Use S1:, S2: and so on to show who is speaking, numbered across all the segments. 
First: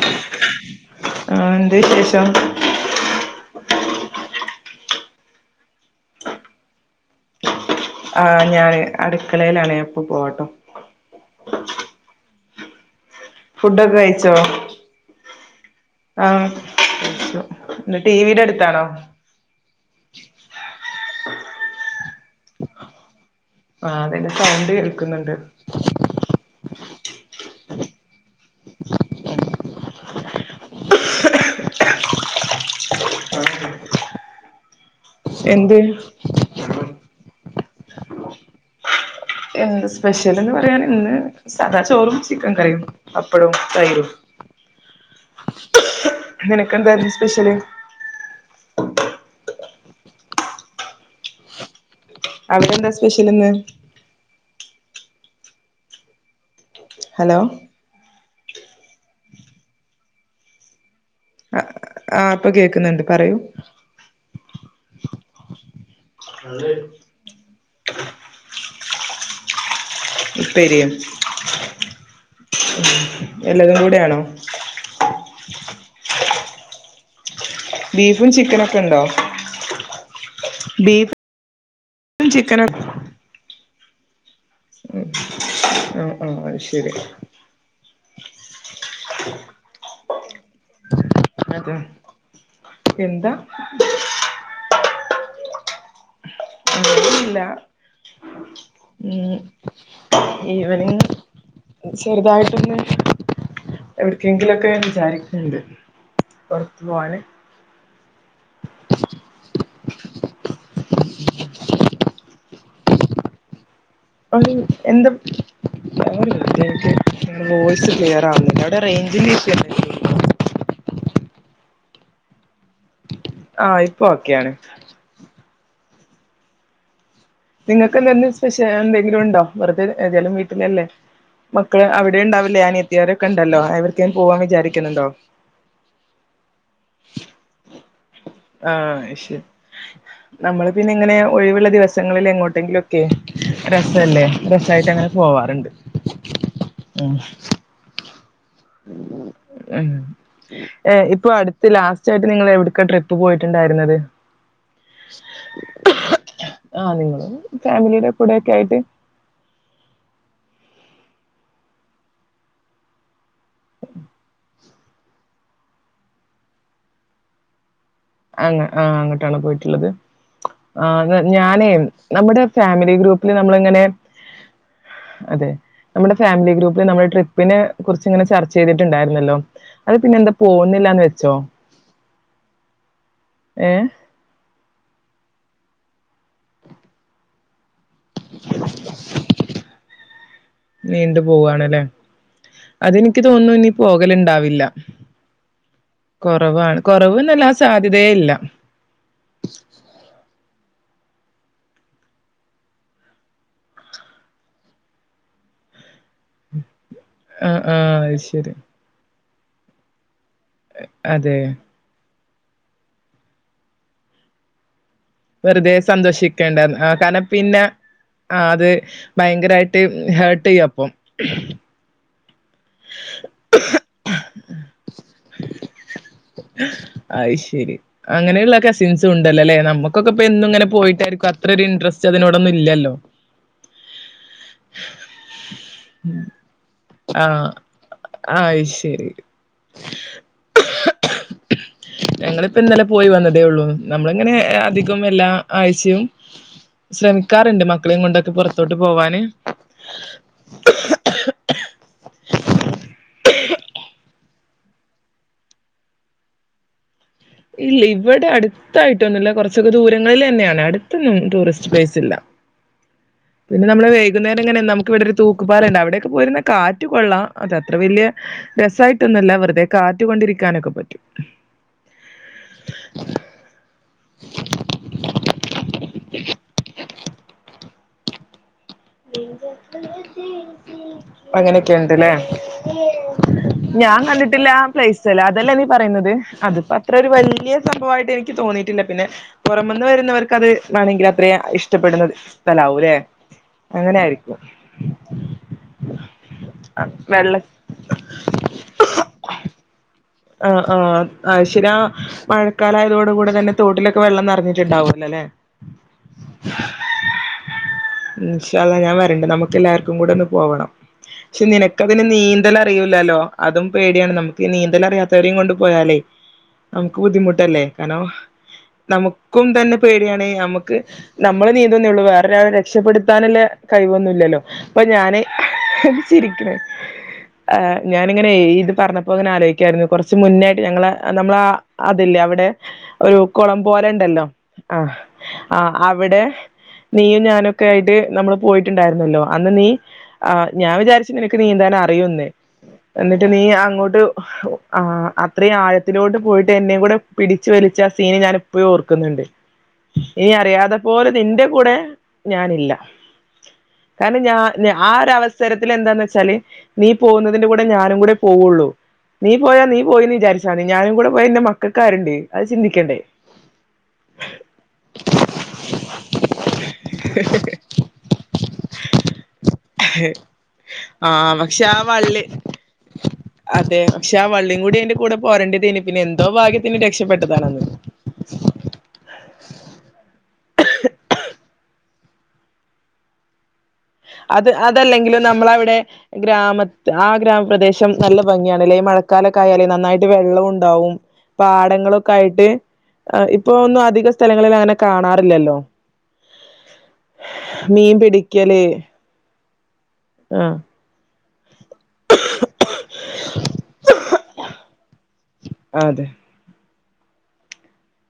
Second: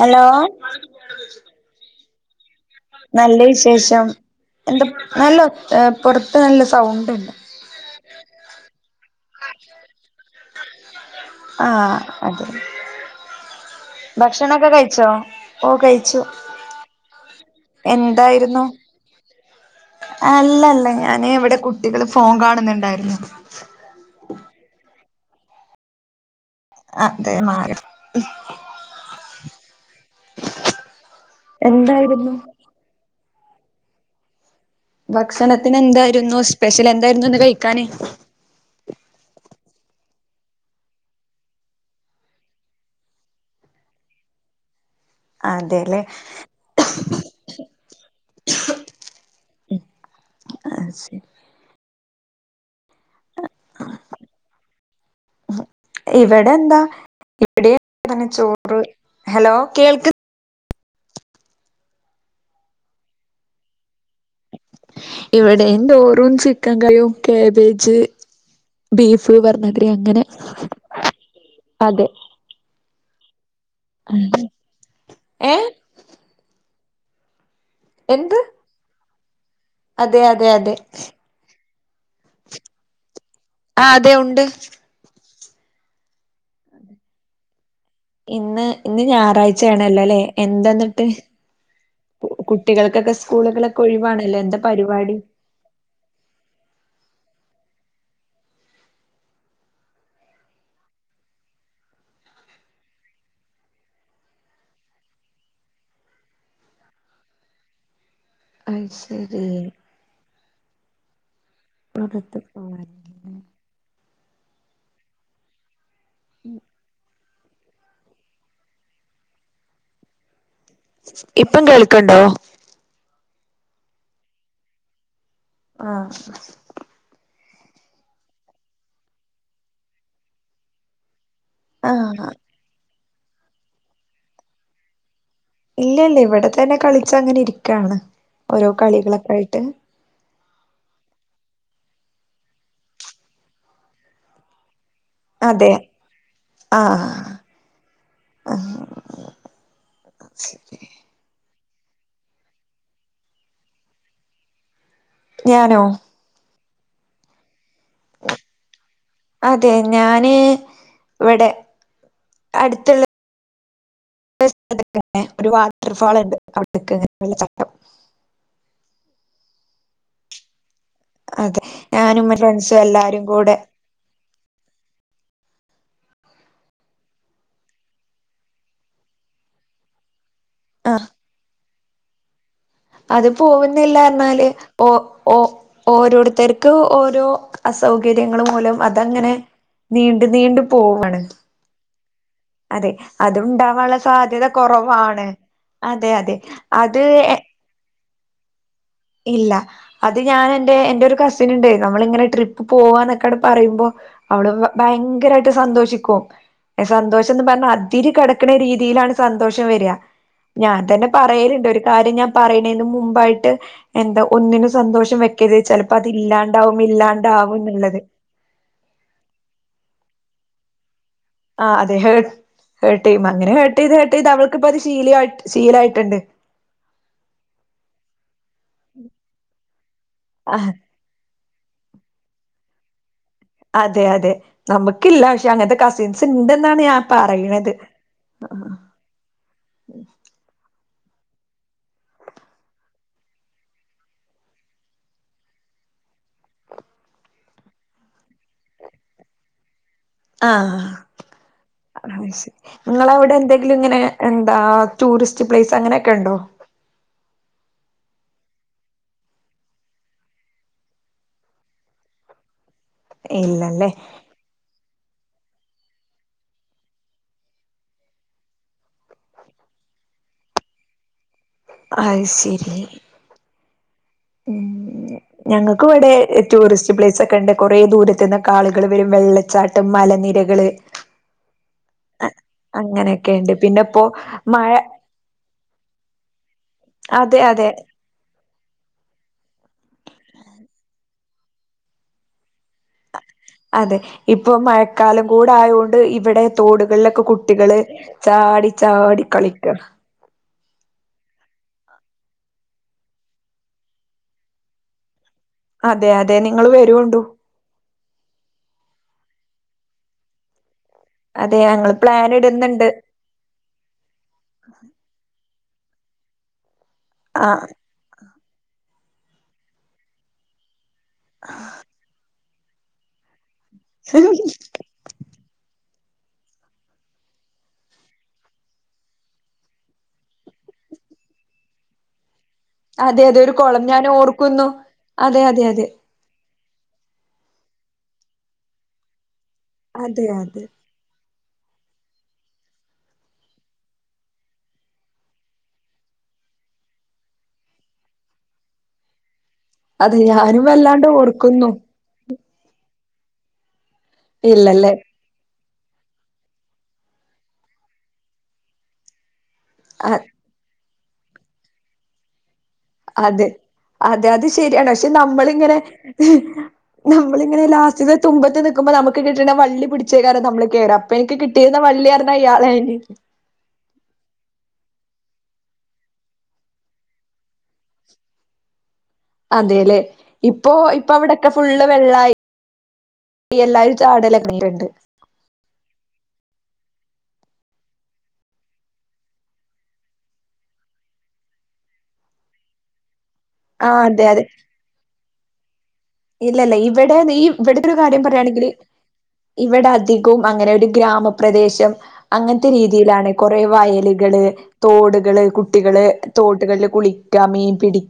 S1: Hello
S2: ആഹ് എന്താ വിശേഷം?
S1: നല്ല വിശേഷം എന്താ നല്ലോ പൊർത്ത് നല്ല സൗണ്ട്ണ്ട്
S2: ആഹ് ഞാന് അട്ക്കളെലാണ് ഞാൻ ഇപ്പൊ പോവട്ടോ
S1: ആഹ് അതെ
S2: ഫുഡൊക്കെ കഴിച്ചോ
S1: ഭക്ഷണൊക്കെ കഴിച്ചോ? ഓഹ് കയിച്ചു
S2: ആ ന്ന് ടിവീടെ അട്ത്താണോ?
S1: അല്ലല്ല ഞാന് ഇവടെ കുട്ടികള് ഫോൺ കാണുന്നുണ്ടായിരുന്നു
S2: ആഹ് അതിന്റെ സൗണ്ട് കേൾക്ക്ന്ന്ണ്ട്
S1: അതേ മാറി എന്തായിരുന്നു
S2: എന്ത്
S1: ഭക്ഷണത്തിന് എന്തായിരുന്നു സ്പെഷ്യല് എന്തായിരുന്നു ഇന്ന് കഴിക്കാന്?
S2: എന്താ സ്പെഷ്യല്ന്ന് പറയാൻ ഇന്ന് സാദാ ചോറും, ചിക്കൻ കറിയും, പപ്പടവും, തൈരും
S1: അതെല്ലേ
S2: നിനക്കെന്തായിരുന്നു സ്പെഷ്യല്
S1: ഉം അയ്ശരി
S2: അവിടെന്താ സ്പെഷ്യല്ന്ന്?
S1: ഇവടെന്താ
S2: ഹലോ
S1: ഇവിടെ [unintelligible] ചോറ് ഹലോ കേൾക്ക്
S2: ആഹ് ഇപ്പൊ കേക്കുന്നുണ്ട് പറയൂ
S1: ഇവിടെം ചോറും, ചിക്കൻ കറിയും കേബേജ്, ബീഫ് പർണാതിരി അങ്ങനെ
S2: ഉപ്പേരിയും
S1: അതെ
S2: എല്ലതും കൂടി
S1: ഏഹ്
S2: ബീഫും,
S1: എന്ത്
S2: ചിക്കനൊക്കെണ്ടോ?
S1: അതെ അതെ അതെ
S2: ഫും ചിക്കനും
S1: ആഹ് അതെ ഉണ്ട്
S2: ഉം ഉം ഉം അഹ്ശരി
S1: ഇന്ന് ഇന്ന് ഞായറാഴ്ച്ചയാണല്ലോലെ എന്താ ഇന്നട്ട്
S2: അതെ
S1: കു കുട്ടികൾക്കൊക്കെ
S2: എന്താ
S1: സ്കൂളുകളൊക്കെ ഒഴിവാണല്ലോ എന്താ പരിപാടി?
S2: [unintelligible] ഉം ഈവനിങ് ചെറുതായിട്ടൊന്ന് എവ്ട്ക്കെങ്കിലോക്കേ വിചാരിക്ക്ണ്ട് പോർത്ത് പോവാന്.
S1: അയ് ശെരി.
S2: [inaudible]
S1: പൊറത്ത് പോവാന് ഏഹ്.
S2: ഒര് എന്താ [unintelligible] വോയിസ് ക്ലിയറാവ്ന്നില്ല അവടെ റൈഞ്ചിന്റെ ഇഷ്യു
S1: ഇപ്പം കേൾക്ക്ണ്ടോ?
S2: ആഹ് ഇപ്പൊ ഓക്കെയാണ്.
S1: ആഹ്.
S2: ഇങ്ങൾക്ക് ഇന്ന്ന്തേ സ്പെഷ്യന്തെങ്കിലുംണ്ടോ വെറ്തേ ഏതാലും വീട്ടിലല്ലേ. മക്കള് അവിടെ
S1: ആഹ്
S2: ണ്ടാവില്ലേ അനിയത്തിയൊരൊക്കെണ്ടല്ലോ എവ്ട്ക്കെലും പോവാം വിചാരിക്കുന്ന്ണ്ടോ?
S1: ഇല്ലല്ല ഇവടെ തന്നെ കളിച്ച അങ്ങനെ ഇരിക്കാണ് ഓരോ കളികളൊക്കെ ആയിട്ട്
S2: ന്നമ്മള് പിന്നെ ഇങ്ങനെ ഒഴിവ്ള്ള ദിവസങ്ങളില് എങ്ങോട്ടെങ്കിലോക്കെ രസല്ലേ രസായിട്ടങ്ങനെ പോവാറ്ണ്ട്
S1: അതെ
S2: ഉം.
S1: ആഹ് ആഹ്
S2: [unintelligible] ഏഹ്, ഇപ്പൊ അടുത്ത് ലാസ്റ്റായിട്ട് നിങ്ങള് എവ്ട്ക്കാ ട്രിപ്പ് പോയിറ്റുണ്ടായിരുന്നത്?
S1: ഞാനോ?
S2: ആഹ് നിങ്ങള് ഫാമിലിന്റെ കൂടക്കെ ആയിട്ട്
S1: അതെ ഞാന് ഇവടെ അട്ത്ത്ള്ള [unintelligible] ഒരു വാട്ടർഫാള്ണ്ട് അവ്ട്ക്ക് [unintelligible] വെള്ളച്ചാട്ടം.
S2: അങ്ങ ആഹ് അങ്ങട്ടാണോ പോയിട്ട്ള്ളത്. ആഹ്
S1: അതെ
S2: ഞാനേയ്
S1: ഞാനും എന്റെ
S2: ന്നമ്മടെ
S1: ഫ്രണ്ട്സും
S2: ഫാമിലി
S1: എല്ലാരും
S2: ഗ്രൂപ്പില്
S1: കൂടെ
S2: ന്നമ്മള്ങ്ങനെ അതെ ന്നമ്മടെ ഫാമിലി ഗ്രൂപ്പിൽ ന്നമ്മൾ ട്രിപ്പിനെ കുറിച്ച്ങ്ങനെ ചർച്ചയ്ത്ട്ട്ണ്ടായിരുന്നല്ലോ. അത് പിന്നെന്താ പോവുന്നില്ലാന്ന്
S1: ആഹ്
S2: വെച്ചോ?
S1: അത്
S2: ഏഹ്
S1: പോവുന്നില്ലാർഞാല് ഓ ഓ ഓരോര്ത്തര്ക്ക് ഓരോ അസൗകര്യങ്ങള് മൂലം അതങ്ങനെ നീണ്ട് നീണ്ട് പോവാണ്
S2: നീണ്ടു പോവ്വാണ്ലേ
S1: അതെ
S2: അതെനിക്ക് തോൻന്നു ഇനി
S1: അതുണ്ടാവാനുള്ള സാധ്യത
S2: പോകല്ണ്ടാവില്ല.
S1: കുറവാണ് അതെ അതെ
S2: കോറവാണ് കോറവ്
S1: അത്
S2: ന്നല്ല സാധ്യതെ ഇല്ലാ.
S1: ഇല്ല അത് ഞാനന്റെ എന്റെ ഒരു കസിന്ണ്ടയ് ന്നമ്മള് ഇങ്ങനെ ട്രിപ്പ് പോവ്വാന്നൊക്കെട് പറയുമ്പോ അവള് ഭയങ്കരായിട്ട് സന്തോഷിക്കും. സന്തോഷംന്ന്
S2: ആഹ്
S1: പർഞ്ഞ
S2: ആഹ്
S1: അതിര്
S2: അത്
S1: കടക്ക്ണ
S2: ശരി.
S1: രീതിയിലാണ് സന്തോഷം വര്ആ. ഞാൻ തന്നെ
S2: അതെ.
S1: പറയല്ണ്ട് ഒരു കാര്യം ഞാം പറയണെന് മുമ്പായിട്ട് എന്താ ഒന്നിനും സന്തോഷം വ്യക് ക്കര്
S2: വെറുതെ
S1: ചെലപ്പോ അത്
S2: സന്തോഷിക്കേണ്ടാന്ന്.
S1: ഇല്ലാണ്ടാവും
S2: ആഹ് കാരണം
S1: ഇല്ലാണ്ടാവും
S2: പിന്നെ
S1: ന്ന്ള്ളത്.
S2: ആഹ് അത് ഭയങ്കരായിട്ട് ഹേർട്ട്യ്യും അപ്പം.
S1: ആഹ് അതെ ഹേ ഹേർട്ട്യ്യും അങ്ങനെ ഹേർട്ടീത് ഹേർട്ടീത് അവൾക്ക്പ്പത് ശീലിആയ് ശീലായിട്ട്ണ്ട്.
S2: അഅ്‌ ശരി, അങ്ങനെയുള്ള കസിൻസും ഉണ്ട്ല്ലലേ നമ്മക്കൊക്കെ ഇപ്പൊ എന്നും
S1: ആ
S2: ഇങ്ങനെ പോയിട്ടായിരിക്കും അ അത്രരു ഇൻട്രസ്റ്റ് അതിനോടൊന്നും ഇല്ല്യല്ലോ.
S1: അതെ അതെ ന്നമ്മക്കില്ല പക്ഷെ അങ്ങൻത്തെ കസിൻസ് ണ്ട്ന്നാണ് ഞാം പറയുന്നത്.
S2: അഅ്‌ ശെരി. ഞങ്ങള്പ്പോ ഇന്നലെ പോയി വന്നതേ ഒള്ളൂ ന്നമ്മള് ഇങ്ങനെ അധികം എല്ലാ ആഴ്ചയും ശ്രമിക്കാറ്ണ്ട് മക്കളെയും കൊണ്ടൊക്കെ പൊറത്തോട്ട് പോവാന്.
S1: ആഹ് അഅ്‌ ശരി ങ്ങളവടെ എന്തേ ല്ങ്ങനെ എന്താ ടൂറിസ്റ്റ് പ്ലേസ് അങ്ങനെയൊക്കെ ഉണ്ടോ?
S2: ഇല്ല ഇവിടെ അടു ത്തായിട്ടൊന്നുമില്ല കുറച്ചൊക്കെ ദൂരങ്ങളിൽ തന്നെയാണ് അടുത്തൊന്നും ടൂറിസ്റ്റ് പ്ലെയ്സ് ഇല്ല പിന്നെ നമ്മള്
S1: ഇല്ലല്ലേ
S2: വൈകുന്നേരം ഇങ്ങനെ നമുക്ക് ഇവിടെ ഒരു തൂ ക്കുപാലംണ്ട് അവിടൊക്കെ പോയിരുന്ന കാറ്റ് കൊള്ളാം അത അത്ര വലിയ രസ മായിട്ട്ന്നല്ല വെറുതെ കാറ്റുകൊണ്ടിരിക്കാനൊക്കെ പറ്റും
S1: അ യ് സിരി ഉ ഞങ്ങൾക്കും ഇവിടെ ടൂറിസ്റ്റ് പ്ലേസ് ഒക്കെ ഉണ്ട് കുറേ ദൂരത്തന്നൊ
S2: അങ്ങനെയൊക്കെ ഉണ്ട്ല്ലേ
S1: അങ്ങനെയൊക്കെയുണ്ട് പിന്നെ
S2: ഞാൻ
S1: ഇപ്പോ
S2: കണ്ടിട്ടില്ല
S1: മഴ
S2: പ്ലേസ് ചില അതല്ലേ നീ പറയുന്നത് അതിപ്പോ അത്ര ഒരു
S1: അതെ
S2: വലിയ
S1: അതെ
S2: സംഭവമായിട്ട് എനിക്ക് തോന്നിയിട്ടില്ല പിന്നെ പുറമന്ന് വരുന്നവർക്ക് അത് വേണമെങ്കിൽ അത്ര ഇഷ്ടപ്പെടുന്ന സ്ഥലമാവും അല്ലെ
S1: അതെ ഇപ്പൊ മഴക്കാലം കൂടെ ആയൊണ്ട് ഇവിടെ തോടുകളിലൊക്കെ
S2: വെള്ള
S1: കുട്ടികള് ചാടി ചാടി കളിക്കണ്
S2: ആഹ് ആഹ് ആയ് ശരിയ മഴക്കാലായതോട കൂടെ തന്നെ തോട്ടിലൊക്കെ വെള്ളം നിറഞ്ഞിട്ടുണ്ടാവല്ലോ അല്ലെ
S1: അതെ അതെ നിങ്ങള്ൾ വരുണ്ടു
S2: ഇൻശാ അല്ലാ ഞാൻ വരണ്ട് നമുക്ക് എല്ലാവർക്കും കൂടെ ഒന്ന് പോവണം ക്ഷെ
S1: അതെ ഞങ്ങൾ
S2: നിനക്ക്തിന്
S1: പ്ലാൻ
S2: നീന്തല
S1: ഇടുന്നുണ്ട്
S2: അറിയൂല്ലല്ലോ അതും പേടിയാണ് നമുക്ക് നീന്തൽ അറിയാത്തവരെയും കൊണ്ട് പോയാലേ നമുക്ക് ബുദ്ധിമുട്ടല്ലേ കാരണം നമുക്കും തന്നെ പേടിയണേ നമുക്ക് നമ്മള് നീന്തുന്നേള്ളൂ വേറൊരാളെ രക്ഷപ്പെടുത്താനുല്ല കഴിവൊന്നു ഇല്ലല്ലോ
S1: ആഹ്
S2: അപ്പൊ ഞാന് എന്താ ചിരിക്കണ ആഹ് ഞാനിങ്ങനെ ഇത് പറഞ്ഞപ്പോ അങ്ങനെ ആലോചിക്കായിരുന്നു കൊറ ച്ച് മുന്നായിട്ട് ഞങ്ങള നമ്മള അതില്ലേ അവിടെ ഒരു
S1: അതെ അതെ
S2: കുളം
S1: കൊളം
S2: പോലെ
S1: ഞാൻ
S2: ഉണ്ടല്ലോ
S1: ഓർക്കുന്നു
S2: ആഹ്
S1: അതെ അതെ
S2: ആഹ്
S1: അതെ
S2: അവിടെ നീയും ഞാനൊക്കെ ആയിട്ട് നമ്മള് പോയിട്ടുണ്ടായിരുന്നല്ലോ അന്ന് നീ
S1: അതെ
S2: ആ
S1: അതെ
S2: ഞാൻ വിചാരിച്ച നിനക്ക് നീന്താൻ അറയുന്ന് എന്നിട്ട് നീ അങ്ങോട്ട് ആ അത്രയും ആഴത്തിലോട്ട് പോയിട്ട് എന്നെ കൂടെ പിടിച്ചു വലിച്ച ആ സീന് ഞാൻ ഇപ്പോഴും ഓർക്കുന്നുണ്ട്
S1: അതെ
S2: ഇനി
S1: ഞാനും
S2: അറിയാതെ
S1: വല്ലാണ്ട്
S2: പോലെ നിന്റെ
S1: ഓർക്കുന്നു
S2: കൂടെ ഞാനില്ല കാരണം ഞാൻ
S1: ഇല്ലല്ലേ
S2: ആരവസ സരത്തിൽ എന്താന്ന് വെച്ചാല് നീ പോകുന്നതിന്റെ കൂടെ ഞാനും കൂടെ പോവുള്ളൂ നീ പോയാ നീ
S1: അ
S2: പോയിന്ന് വിചാരിച്ചാ മതി ഞാനും കൂടെ പോയ എന്റെ മക്കാരുണ്ട് അത് ചിന്തിക്കണ്ടേ
S1: അതെ അതെ അത് ശരിയാണ് പക്ഷെ നമ്മളിങ്ങനെ നമ്മളിങ്ങനെ ലാസ്റ്റ്ത്തെ തുമ്പത്ത് നിക്കുമ്പോ നമുക്ക് കിട്ടണ വള്ളി പിടിച്ചേ കാരം നമ്മള് കേറാ
S2: ആ
S1: അപ്പൊ എനിക്ക്
S2: പക്ഷെ ആ
S1: കിട്ടിരിന്ന
S2: വള്ളി
S1: വള്ളിറിന്ന ഇയാളെയിന്
S2: അതെ പക്ഷെ ആ വള്ളിയും കൂടി അതിന്റെ കൂടെ പോരേണ്ടയ്നി പിന്നെ എന്തോ ഭാഗ്യത്തിന് രക്ഷപ്പെട്ടതാണ് അന്ന്
S1: അതേലേ ഇപ്പൊ ഇപ്പ വിടൊക്കെ ഫുള്ള് വെള്ളായി എല്ലാരും
S2: അത്
S1: ചാടലൊടങ്ങിട്ടുണ്ട്
S2: അതല്ലെങ്കിലും നമ്മള അവിടെ ഗ്രാമ ആ ഗ്രാമപ്രദേശം നല്ല ഭംഗിയാണ് ല്ലെ മഴക്കാലൊക്കായാല് നന്നായിട്ട് വെള്ളം ഉണ്ടാവും പാടങ്ങളൊക്കെ ആയിട്ട് ഇപ്പൊ ഒന്നും
S1: ആ
S2: അധിക
S1: അതെ അതെ
S2: സ്ഥലങ്ങളിൽ അങ്ങനെ കാണാറില്ലല്ലോ
S1: ഇല്ലല്ല ഇവിടെ ഈ ഇവിടെത്തെ ഒരു
S2: മീൻ
S1: കാര്യം
S2: പിടിക്കല്
S1: പറയയാണെങ്കിൽ ഇവിടെ അതി കവും
S2: ആഹ്
S1: അങ്ങനെ ഒരു ഗ്രാമപ്രദേശം അങ്ങനത്തെ രീതിയിലാണ് കുറെ വയലുകള് തോടുകള്
S2: അതെ
S1: കുട്ടികള് തോട്ടുകളിൽ കുളിക്കാ മീൻ പിടി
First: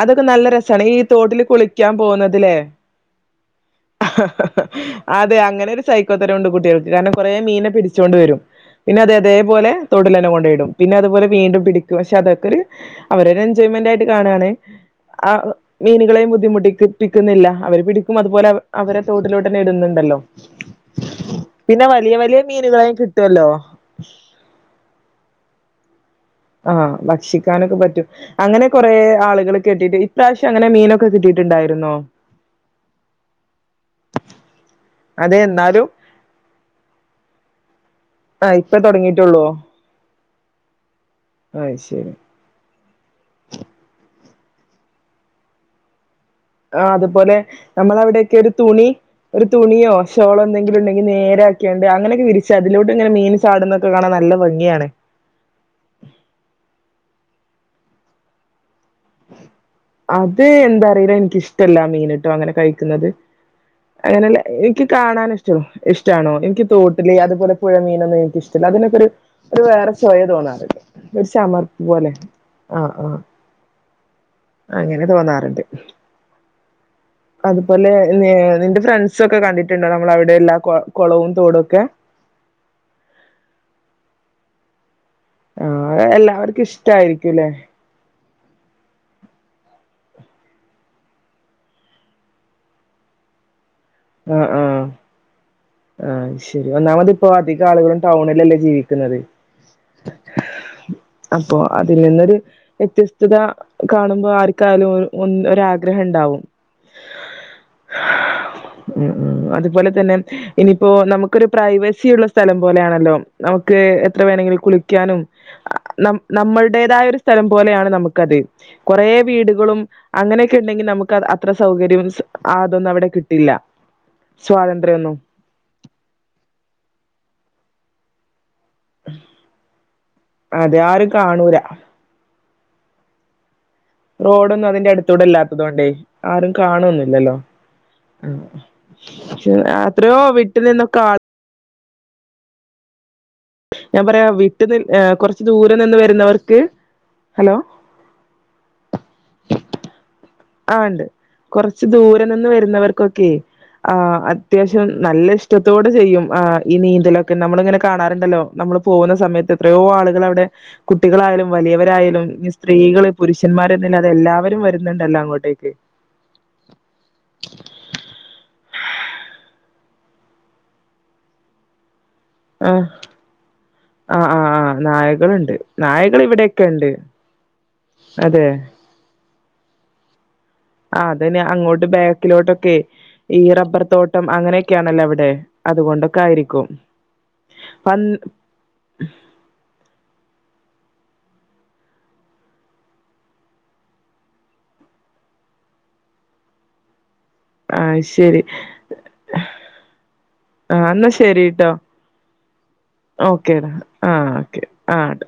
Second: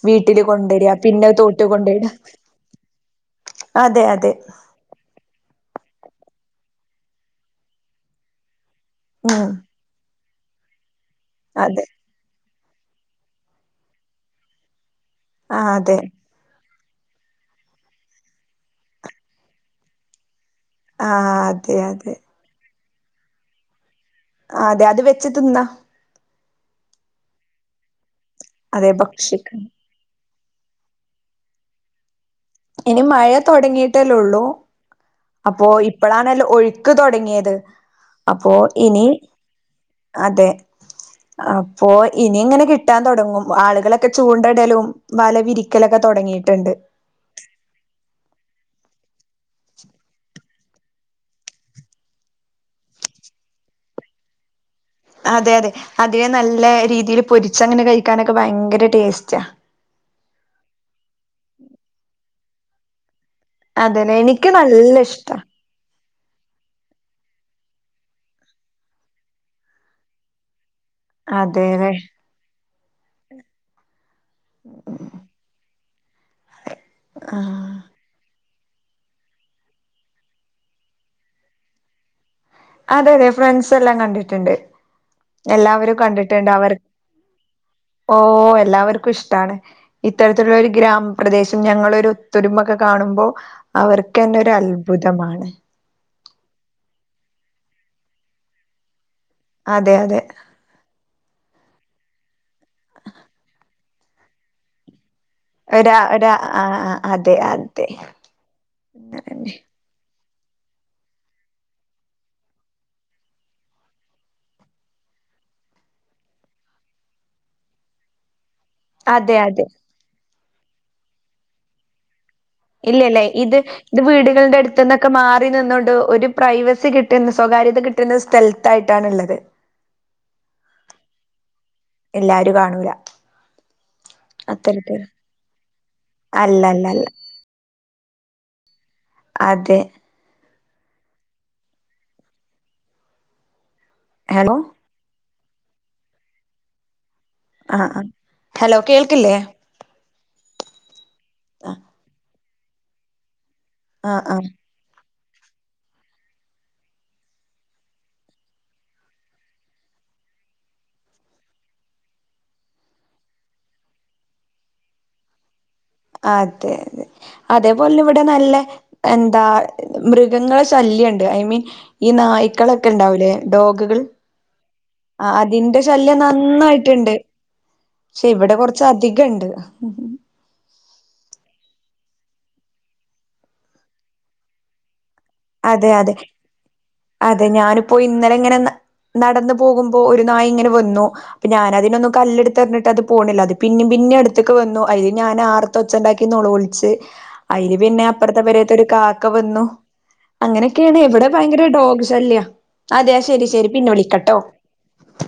S2: അതൊക്കെ നല്ല രസാണ് ഈ തോട്ടില്
S1: തോട്ട്
S2: കുളിക്കാൻ
S1: കൊണ്ടോയിട
S2: പോകുന്നതിലേ
S1: അതെ
S2: ഹ
S1: അതെ
S2: ഹ ഹ അതെ അങ്ങനെ ഒരു സൈക്കോത്തരം ഉണ്ട് കുട്ടികൾക്ക് കൊറേ മീനെ പിടിച്ചു കൊണ്ട് വരും പിന്നെ അതെ
S1: ഉം
S2: അതേപോലെ താേട്ടിലെല്ലാം കൊണ്ടാേയ്ടും പിന്നെ അത്പോലെ വീണ്ടും
S1: അതെ
S2: പിടിക്കും പക്ഷെ അതൊക്കൊര് അവരാെര് എൻജോയ്മെന്റായ്ട്ട് കാണാണ് ആഹ്
S1: ആ അതെ
S2: മീനുകളേയും ബുദ്ധിമുട്ടിക്ക് പ്പിക്ക്ന്ന്ല്ലാ അവര് പിടിക്കും അതുപോലെ അവരെ തോട്ടിലോട്ടെന്നെ ഇട്ന്ന്ണ്ടല്ലോ
S1: ആ അതെ
S2: പിന്നെ
S1: അതെ
S2: വലിയ വലിയ മീന്കളേയും കിട്ടാെല്ലോ
S1: ആഹ് അതെ അത് വെച്ച് ത്‌ന്നാ
S2: ആഹ് ഭക്ഷിക്കാനൊക്കെ പറ്റും അങ്ങെനെ
S1: അതെ
S2: കൊറെ
S1: ഭക്ഷിക്ക
S2: ആള്കള് കെട്ടിട്ട് ഇപ്രാശ്യം അങ്ങെനെ മീനൊക്കെ കിട്ടീട്ട്ണ്ടായ്ര്ന്നോ?
S1: അയ്ന് മഴ താെടങ്ങീട്ടെല്ലെ ഒള്ളു
S2: അതെ
S1: അപ്പോ
S2: എന്നാലും
S1: ഇപ്പളാണൽ ഒഴ്ക്ക് തൊടെങ്ങ്യേത് അപ്പോ
S2: ആഹ് ഇപ്പ
S1: ഇനി
S2: തൊടങ്ങിട്ടുള്ളോ
S1: അതെ
S2: അയ്
S1: അപ്പാേ
S2: ശരി
S1: ഇനി ഇങ്ങെനെ കി ട്ടാൻ തൊടെങ്ങും ആള്കളൊക്കെ ചൂണ്ടടലും വല വിരിക്കലൊക്കെ തെടെങ്ങീട്ട്
S2: ആഹ് അതുപോലെ നമ്മളവിടെയെക്കെരു തുണി ഒരു തുണിയോ ഷോളോ എന്തെങ്കിലുണ്ടെ ങ്കി നേരാക്ക്യാണ്ട് അങ്ങനൊക്കെ വിരിച്ച് അതിലൂടെങ്ങെന മീൻ ചാടുന്നൊക്കെ കാണാൻ നല്ല ഭംഗിയാണ്
S1: അതെ അതെ അതിനെ നല്ല രീതീല് പൊരിച്ചങ്ങെനെ കഴിക്കാനൊക്കെ ഭയ്ങ്കര ടേസ്റ്റാ
S2: അത് എന്താറീല എനിക്കിഷ്ടല്ലാ ആ മീന്ട്ടോ അങ്ങെനെ കഴിക്ക്ന്നെത്
S1: അതേല്ലേ
S2: അങ്ങെനെല്ല
S1: എനിക്ക്
S2: ഇൻക്ക്
S1: നല്ല ഇഷ്ടാ
S2: കാണാന്ഷ് ഇഷ്ടാണോ എനിക്ക്യ് തോട്ടില് അതുപോലെ പുഴമീനൊന്നും എനിക്കിഷ്ടല്ലാ അതിനൊക്കൊരു ഒരു വേറെ ചൊയെ തോന്നാറ് ഒര് ചമർപ്പ്
S1: അതേല്ലേ
S2: പോലെ ആഹ് ആഹ് അങ്ങെനെ തോന്നാറ്ണ്ട്
S1: ആഹ്
S2: അതുപോലെ നെ നിന്റെ ഫ്രൺ സൊക്കെ കണ്ടിട്ട്ണ്ടോ നമ്മളവിടെ ഉള്ളാ കൊ കൊളവും തോടൊക്കെ
S1: അതെ അതെ ഫ്രണ്ട്സെല്ലാം കണ്ടിട്ട്ണ്ട് എല്ലാവരും
S2: ആഹ്
S1: കണ്ടിട്ട്ണ്ട്
S2: എല്ലാവർക്കും
S1: അവർ
S2: ഇഷ്ടായിരിക്കുംല്ലേ
S1: ഓഹ് എല്ലാവര്ക്കും ഇഷ്ടാണ് ഇത്തരത്തിലുള്ളൊരു ഗ്രാമപ്രദേശം ഞങ്ങളൊരു ഒത്തൊരുമാെക്കെ കാണ്‌മ്പൊ അവർക്കെന്നെ
S2: ആഹ് ആഹ്
S1: ഒരൽഭുതമാണ്
S2: ആഹ് ശരി ഒന്നാമത് ഇപ്പൊ അധിക ആള്കളും ടൗണിലല്ലേ ജീവിക്ക്ന്നത്
S1: അതെ അതെ
S2: അപ്പൊ അതിൽ നിന്നാെര് വ്യെത്യസ്തത കാണുമ്പാെ ആര്ക്കായാലൊ
S1: ഒര ഒരാ ആഹ് ആഹ് അതെ അതെ
S2: ഉം ഉം
S1: അങ്ങനെന്നെ.
S2: അതുപോലെ തന്നെ ഇനിയിപ്പോ നമുക്കൊരു പ്രൈവസി ഉള്ള സ്ഥലം പോലെയാണല്ലോ നമുക്ക് എത്ര വേണെങ്കിലും കുളിക്ക്യാനും നം നമ്മൾടേതായാെര് സ്ഥലം പോലെയാണ് നമ്ക്കത് കാെറേ
S1: അതെ അതെ
S2: വീട്കളും അങ്ങെനെയെക്കെണ്ടെങ്കി നമുക്ക് അത് അത്ര സൗകര്യ [unintelligible] സ്
S1: ഇല്ല്യലേ ഇത് ഇത് വീട്കൾടെ എട്ത്ത്ന്നൊക്കെ
S2: സ്വാതന്ത്ര്യൊന്നും
S1: മാ റി നിന്നാേണ്ട് ഒരു പ്രൈവസി കിട്ട്ന്ന് സ്വകാര്യത കിട്ട്ന്ന സ്ഥൽത്തായ്ട്ടാണ്ള്ളെത്
S2: അതെ ആരും കാണൂലാ
S1: ഇല്ല ആരും കാണൂലാ
S2: റോഡൊന്നും അതിന്റെ അട്ത്തൂടെല്ലാത്തതുകൊണ്ടേ ആരും
S1: അല്ല അല്ല അല്ല
S2: കാണൊന്നുല്ലല്ലോ ആഹ്
S1: അതെ
S2: എത്രെയോ വിട്ടിൽ നിന്നൊക്കാൾ ഞാൻ പറയാ
S1: ഹലോ
S2: വിട്ട് നി ഏഹ് കാെറെച്ച് ദൂരെ നിന്ന് വര്ന്നവെർക്ക് ഹലോ
S1: ആഹ് ആഹ് ഹലോ കേൾക്ക്ല്ലേ
S2: ആഹ് ണ്ട്
S1: ആ
S2: കൊർച്ച് ദൂരെ നിന്ന് വര്ന്നവർക്കൊക്കേ
S1: ആ
S2: ആഹ്
S1: ആ
S2: അത്യാവ്ശ് നല്ല ഇഷ്ടത്തോടെ ചെയ്യും ആഹ് ഈ നീന്തലൊക്കെ നമ്മള്ങ്ങെനെ കാണാറ്ണ്ടല്ലോ നമ്മള് പോവുന്ന സമയത്ത് ത്രെയോ ആള്കളവ്ടെ കുട്ടികളായാലും വലിയവരായാലും ഇനി സ്ത്രീകള് പുരുഷന്മാര് എന്ന്ല്ലാതെ എല്ലാവെരും വര്ന്ന്ണ്ടല്ലാേ അങ്ങോ ട്ടേക്ക്
S1: അതെ അതേപോലെന്നെ ഇവിടെ നല്ല എന്താ മൃഗങ്ങളെ ശല്യണ്ട് ഐ മീൻ ഈ നായി പക്കളൊക്കെ
S2: ആഹ്
S1: ഉണ്ടാവുലേ ഡോഗുകൾ
S2: ആഹ് ആഹ് ആഹ്
S1: ആ
S2: നായകളുണ്ട്
S1: അതിന്റെ
S2: നായകൾ
S1: ശല്യം
S2: ഇവിടെയൊക്കെ ഉണ്ട്
S1: നന്നായിട്ട്ണ്ട് പക്ഷെ
S2: അതെ
S1: ഇവിടെ കുറച്ച് അധികംണ്ട്
S2: അതിനി അങ്ങോട്ട് ബാക്കിലോട്ടൊക്കെ ഈ റബ്ബർ തോട്ടം അങ്ങനെയൊക്കെയാണല്ലോ അവിടെ
S1: അതെ അതെ
S2: അതുകൊണ്ടൊക്കെ ആയിരിക്കും
S1: അതെ ഞാനിപ്പോ
S2: പന്ന്
S1: ഇന്നലെ ഇങ്ങനെ നടന്ന പോകുമ്പോ ഒരു നായി ഇങ്ങനെ വന്നു അപ്പൊ ഞാനതിനൊന്നും കല്ല് എടുത്തെറിഞ്ഞിട്ട് അത് പോണില്ല അത് പിന്നിം പിന്നും അടുത്ത്ക്ക് വന്നു അയിൽ ഞാൻ അ തൊച്ച ഉണ്ടാക്കി നൊലോളിച്ച് അയിൽ
S2: ആഹ്
S1: പിന്നെ
S2: ശരി
S1: അപ്പുറത്തെ പെരേത്തെ ഒരു കാക്ക വന്നു
S2: ആഹ്
S1: അങ്ങനെയൊക്കെയാണ്
S2: എന്നാ
S1: ഇവിടെ ഭയങ്കര
S2: ശരിട്ടോ
S1: ഡോഗ് ശല്യാ അതെ ശരി ശരി
S2: ഓക്കേടാ
S1: പിന്നെ
S2: ആഹ്
S1: വിളിക്കട്ടോ
S2: ഓക്കെ ആഹ്